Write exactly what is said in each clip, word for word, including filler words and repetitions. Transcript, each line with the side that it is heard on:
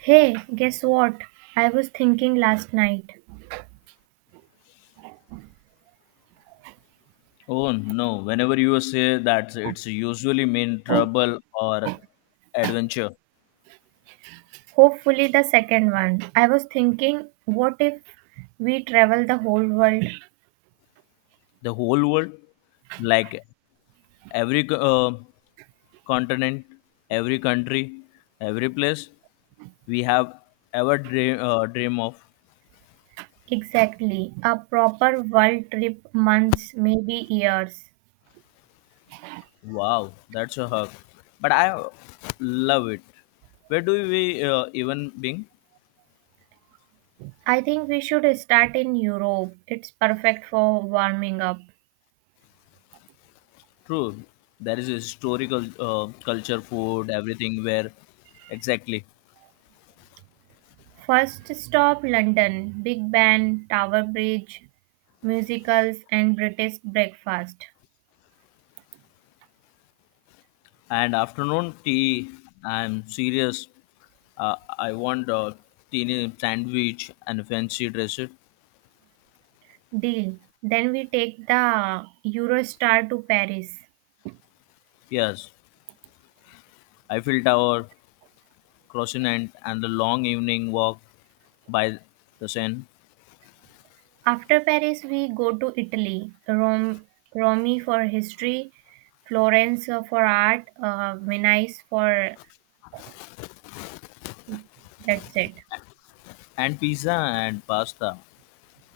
right: Hey, guess what? I was thinking last night.
left: Oh no, whenever you say that, it's usually mean trouble or adventure.
right: Hopefully, the second one. I was thinking, what if we travel the whole world?
left: The whole world, like every uh, continent, every country, every place we have ever dream, uh, dream of.
right: Exactly. A proper world trip, months, maybe years.
left: Wow, that's a hug. But I love it. Where do we uh, even being?
right: I think we should start in Europe. It's perfect for warming up.
left: True, there is historical uh, culture, food, everything where exactly.
right: First stop London, Big Ben, Tower Bridge, musicals, and British breakfast.
left: And afternoon tea. I'm serious. uh, I want a teeny sandwich and fancy dress it.
right: Deal. Then we take the Eurostar to Paris.
left: Yes, Eiffel Tower, croissant, and the long evening walk by the Seine,
right: After Paris, we go to Italy, Rome, Rome for history, Florence uh, for art, uh, Venice for that's it.
left: and pizza and pasta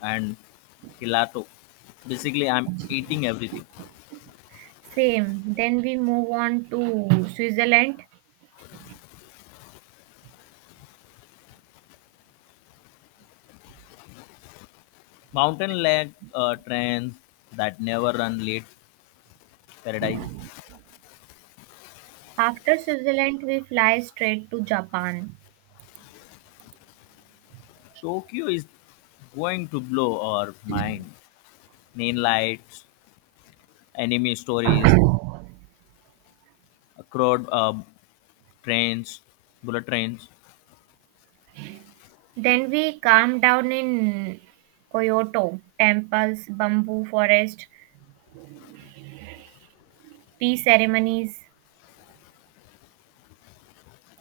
left: and gelato. Basically, I'm eating everything.
right: Same. Then we move on to Switzerland.
left: Mountain leg uh, trains that never run late. Paradise.
right: After Switzerland, we fly straight to Japan.
left: Tokyo is going to blow our mind. Main lights, enemy stories, uh, crowd uh, trains, bullet trains.
right: Then we calm down in Kyoto, temples, bamboo forest, tea ceremonies.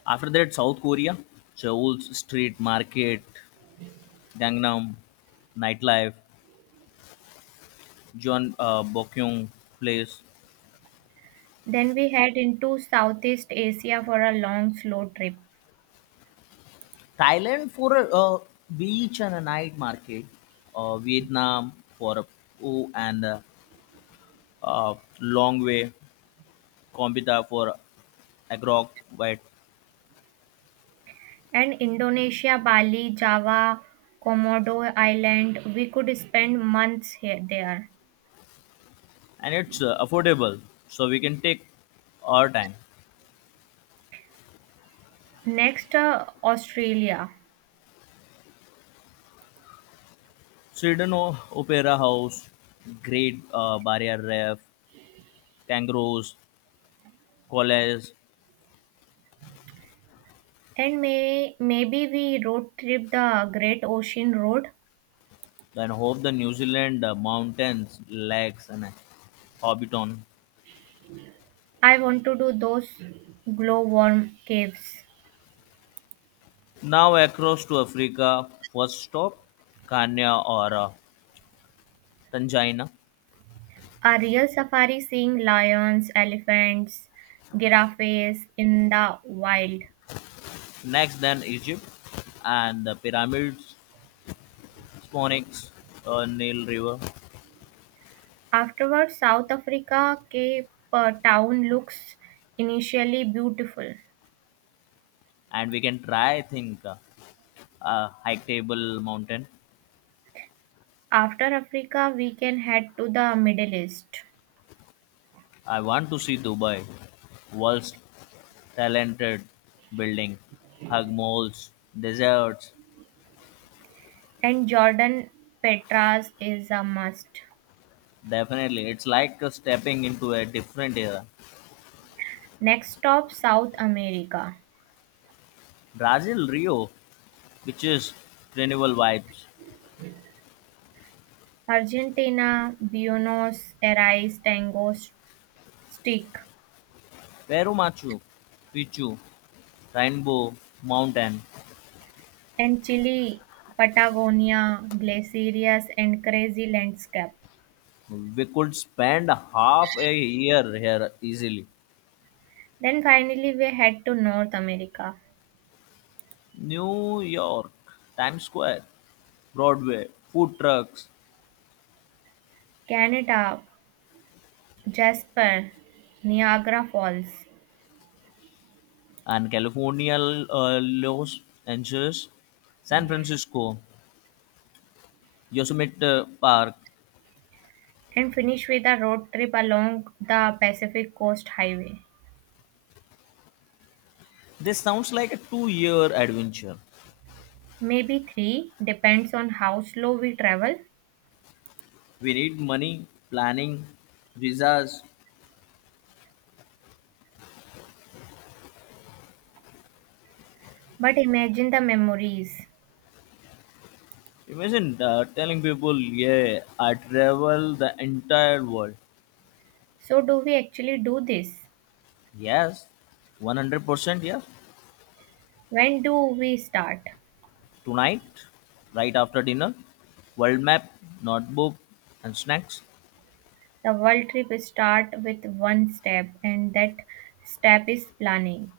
left: After that, South Korea, Seoul's street market, Gangnam, nightlife, John uh, Bokyung place,
right: Then we head into Southeast Asia for a long, slow trip.
left: Thailand for a uh, beach and a night market, uh, Vietnam for a oh and a, uh, long way, Cambodia for Agrok, white,
right: And Indonesia, Bali, Java, Komodo Island, we could spend months here there.
left: and it's uh, affordable, so we can take our time.
right: Next, uh, Australia.
left: Sweden O- Opera House, Great uh, Barrier Reef, Kangaroos, College,
right: And may, maybe we road trip the Great Ocean Road.
left: then hope the New Zealand uh, mountains, lakes, and uh, Hobbiton.
right: I want to do those glowworm caves.
left: Now across to Africa, first stop Kenya or uh, Tanzania.
right: A real safari seeing lions, elephants, giraffes in the wild.
left: Next, then Egypt and the pyramids, Sphinx, uh, Nile River,
right: Afterwards, South Africa Cape uh, Town looks initially beautiful.
left: and we can try. I think uh, uh, hike table mountain.
right: After Africa, we can head to the Middle East,
left: I want to see Dubai, world's talented building, hug malls, deserts.
right: and Jordan Petras is a must.
left: Definitely, it's like uh, stepping into a different era.
right: Next stop South America,
left: Brazil, Rio, which is renewal vibes.
right: Argentina, Buenos Aires Tango S- Stick,
left: Peru, Machu Picchu, Rainbow Mountain.
right: and Chile, Patagonia, glaciers, and crazy landscape.
left: We could spend half a year here easily.
right: Then finally, we head to North America,
left: New York, Times Square, Broadway, food trucks,
right: Canada, Jasper, Niagara Falls,
left: and California, uh, Los Angeles, San Francisco, Yosemite uh, Park.
right: and finish with a road trip along the Pacific Coast Highway.
left: This sounds like a two year adventure.
right: Maybe three, depends on how slow we travel.
left: We need money, planning, visas.
right: But imagine the memories.
left: Imagine uh, telling people, yeah, I travel the entire world.
right: So, do we actually do this?
left: Yes, one hundred percent yes.
right: When do we start?
left: Tonight, right after dinner, world map, notebook, and snacks.
right: The world trip start with one step, and that step is planning.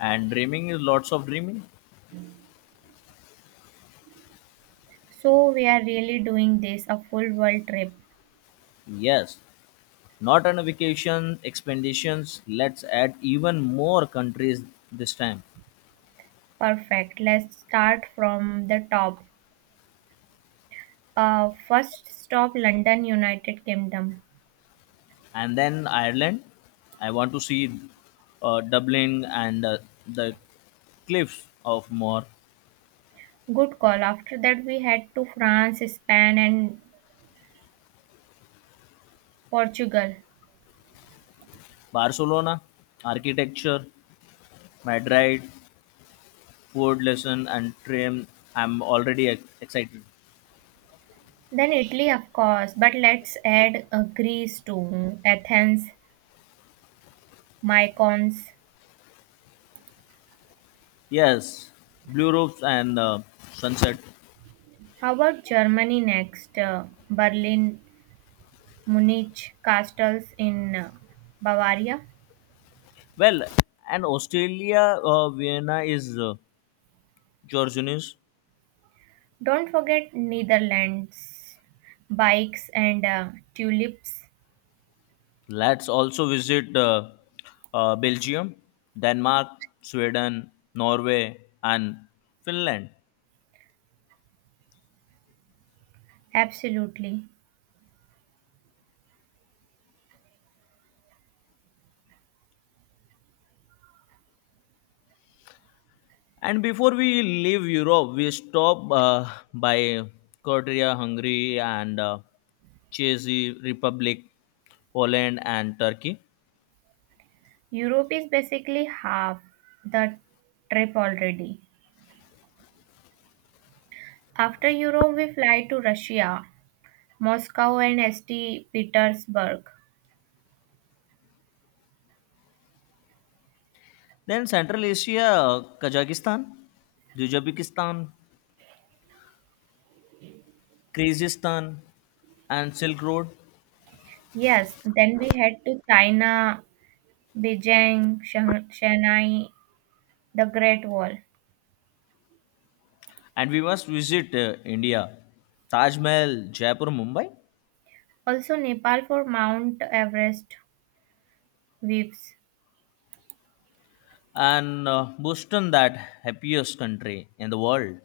left: And dreaming is lots of dreaming.
right: So, we are really doing this a full world trip.
left: Yes. Not on vacation expeditions. Let's add even more countries this time,
right: Perfect. Let's start from the top. Uh, first stop London, United Kingdom.
left: and then Ireland. I want to see uh, Dublin and uh, the cliffs of Moher,
right: Good call. After that, we head to France, Spain, and Portugal.
left: Barcelona, architecture, Madrid, food lesson, and train. I'm already ex- excited.
right: Then Italy, of course, but let's add uh, Greece too, Athens, Mykonos.
left: Yes, blue roofs and uh, sunset.
right: How about Germany next? Uh, Berlin, Munich, castles in uh, Bavaria.
left: Well, and Australia, uh, Vienna is uh, Georgianus.
right: Don't forget Netherlands, bikes and uh, tulips.
left: Let's also visit uh, uh, Belgium, Denmark, Sweden, Norway, and Finland.
right: Absolutely.
left: And before we leave Europe, we stop uh, by Croatia, Hungary, and uh, Czech Republic, Poland, and Turkey.
right: Europe is basically half the trip already. After Europe, we fly to Russia, Moscow, and saint Petersburg.
left: Then Central Asia, Kazakhstan, Uzbekistan, Kyrgyzstan, and Silk Road.
right: Yes, then we head to China, Beijing, Shang- Shanghai, the Great Wall.
left: And we must visit uh, India, Taj Mahal, Jaipur, Mumbai
right: Also Nepal for Mount Everest views.
left: and uh, Boston that happiest country in the world.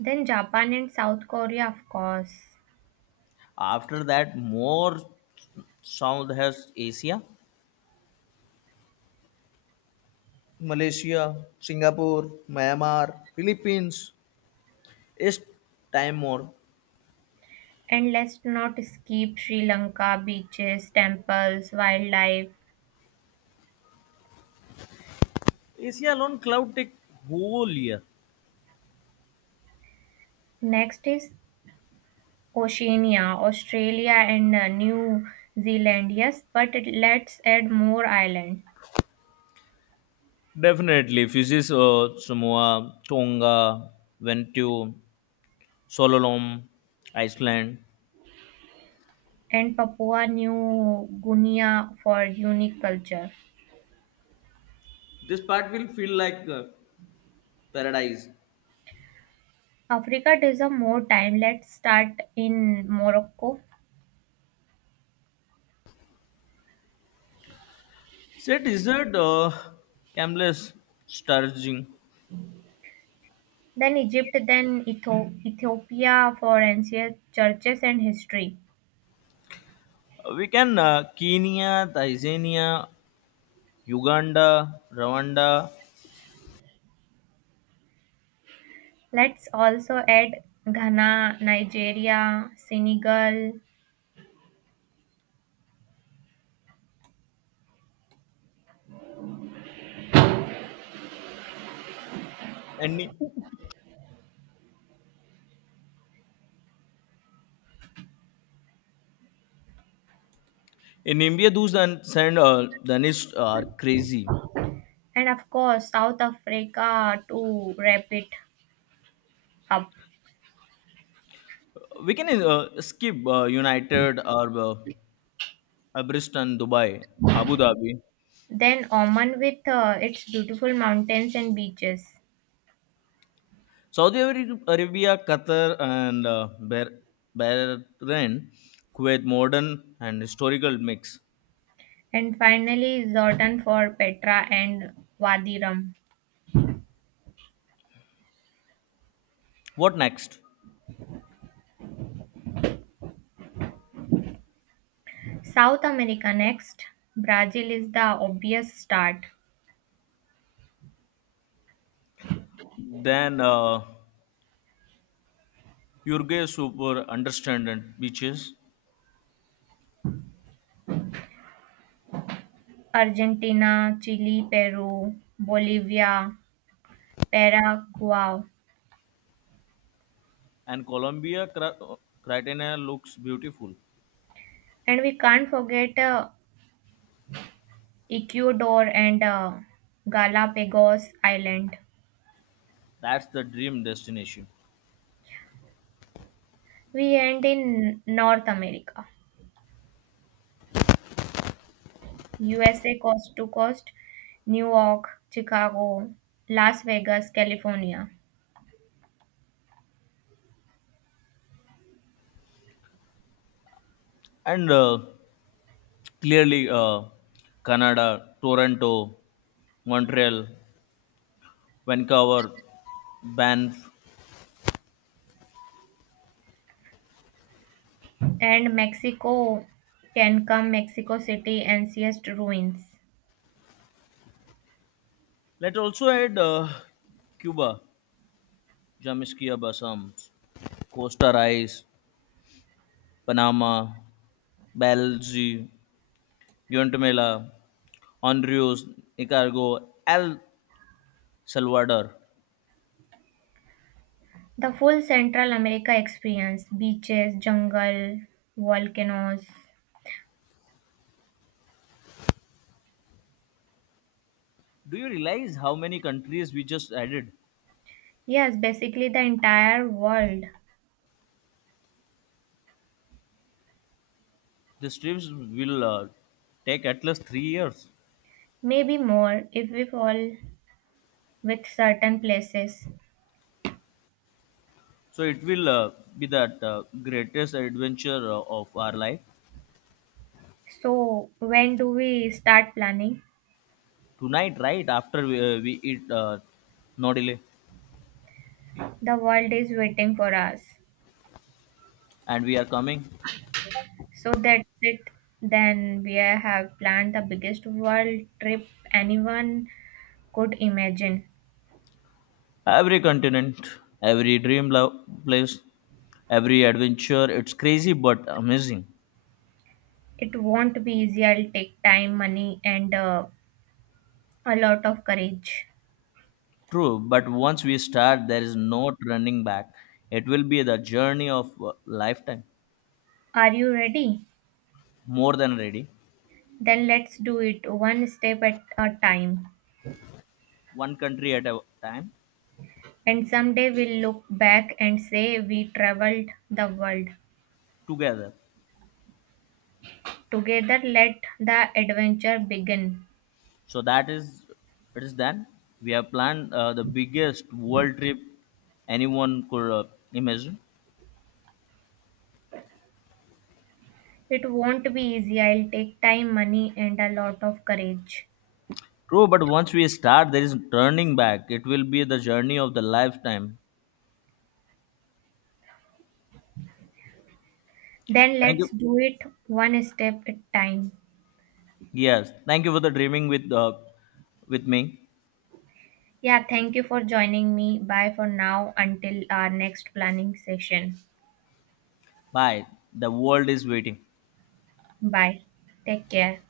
right: Then Japan and South Korea, of course.
left: After that, more South has Asia, Malaysia, Singapore, Myanmar, Philippines. East Timor.
right: And let's not skip Sri Lanka, beaches, temples, wildlife.
left: Asia alone cloud take whole year.
right: Next is Oceania, Australia and uh, New Zealand. Yes, but it- let's add more island
left: Definitely, Fiji, uh, Samoa, Tonga, Vanuatu, Sololom, Iceland.
right: and Papua New Guinea for unique culture.
left: This part will feel like uh, paradise.
right: Africa deserves more time. Let's start in Morocco,
left: Say desert, uh, Camless, Sturging.
right: then Egypt, then Etho- Ethiopia for ancient churches and history.
left: We can uh, Kenya, Tanzania, Uganda, Rwanda,
right: Let's also add Ghana, Nigeria, Senegal,
left: and in India, those and send uh, Danish are crazy.
right: and of course South Africa to wrap it up.
left: We can uh, skip uh, United or uh, Abristan, Dubai, Abu Dhabi,
right: Then Oman with uh, its beautiful mountains and beaches.
left: Saudi Arabia, Qatar, and uh, Bah- Bahrain, Kuwait, modern and historical mix.
right: And finally, Jordan for Petra and Wadi Rum.
left: What next?
right: South America next. Brazil is the obvious start.
left: Then uh, Uruguay super understand and beaches.
right: Argentina, Chile, Peru, Bolivia, Paraguay.
left: And Colombia Cra- Criteria looks beautiful.
right: And we can't forget uh, Ecuador and uh, Galapagos Island.
left: That's the dream destination.
right: We end in North America. U S A coast to coast, New York, Chicago, Las Vegas, California.
left: And uh, clearly, uh, Canada, Toronto, Montreal, Vancouver, Banff.
right: And Mexico can come Mexico City and Siest ruins.
left: Let's also add uh, Cuba, Jamaica, Bassams, Costa Rice, Panama, Belize, Guatemala, Honduras, Nicaragua, El Salvador.
right: The full Central America experience beaches, jungle, volcanoes.
left: Do you realize how many countries we just added?
right: Yes, basically the entire world.
left: The strips will uh, take at least three years.
right: Maybe more if we fall with certain places.
left: So it will uh, be that uh, greatest adventure uh, of our life.
right: So, when do we start planning?
left: Tonight, right after we, uh, we eat. Uh, no delay,
right: The world is waiting for us.
left: and we are coming.
right: So, that's it. Then we have planned the biggest world trip anyone could imagine.
left: Every continent, every dream lo- place, every adventure. It's crazy but amazing.
right: It won't be easy. I'll take time, money, and uh, a lot of courage.
left: True, but once we start, there is no turning back. It will be the journey of a lifetime.
right: Are you ready?
left: More than ready.
right: Then let's do it one step at a time.
left: One country at a time,
right: And someday we'll look back and say we traveled the world.
left: together.
right: Together, let the adventure begin.
left: So that is it is done. We have planned uh, the biggest world trip anyone could uh, imagine.
right: It won't be easy. I'll take time, money, and a lot of courage.
left: True, but once we start, there is turning back. It will be the journey of the lifetime.
right: Then
left: Thank
right: let's
left: you.
right: do it one step at time.
left: Yes, thank you for the dreaming with uh, with me.
right: Yeah, thank you for joining me. Bye for now until our next planning session.
left: Bye. The world is waiting.
right: Bye. Take care.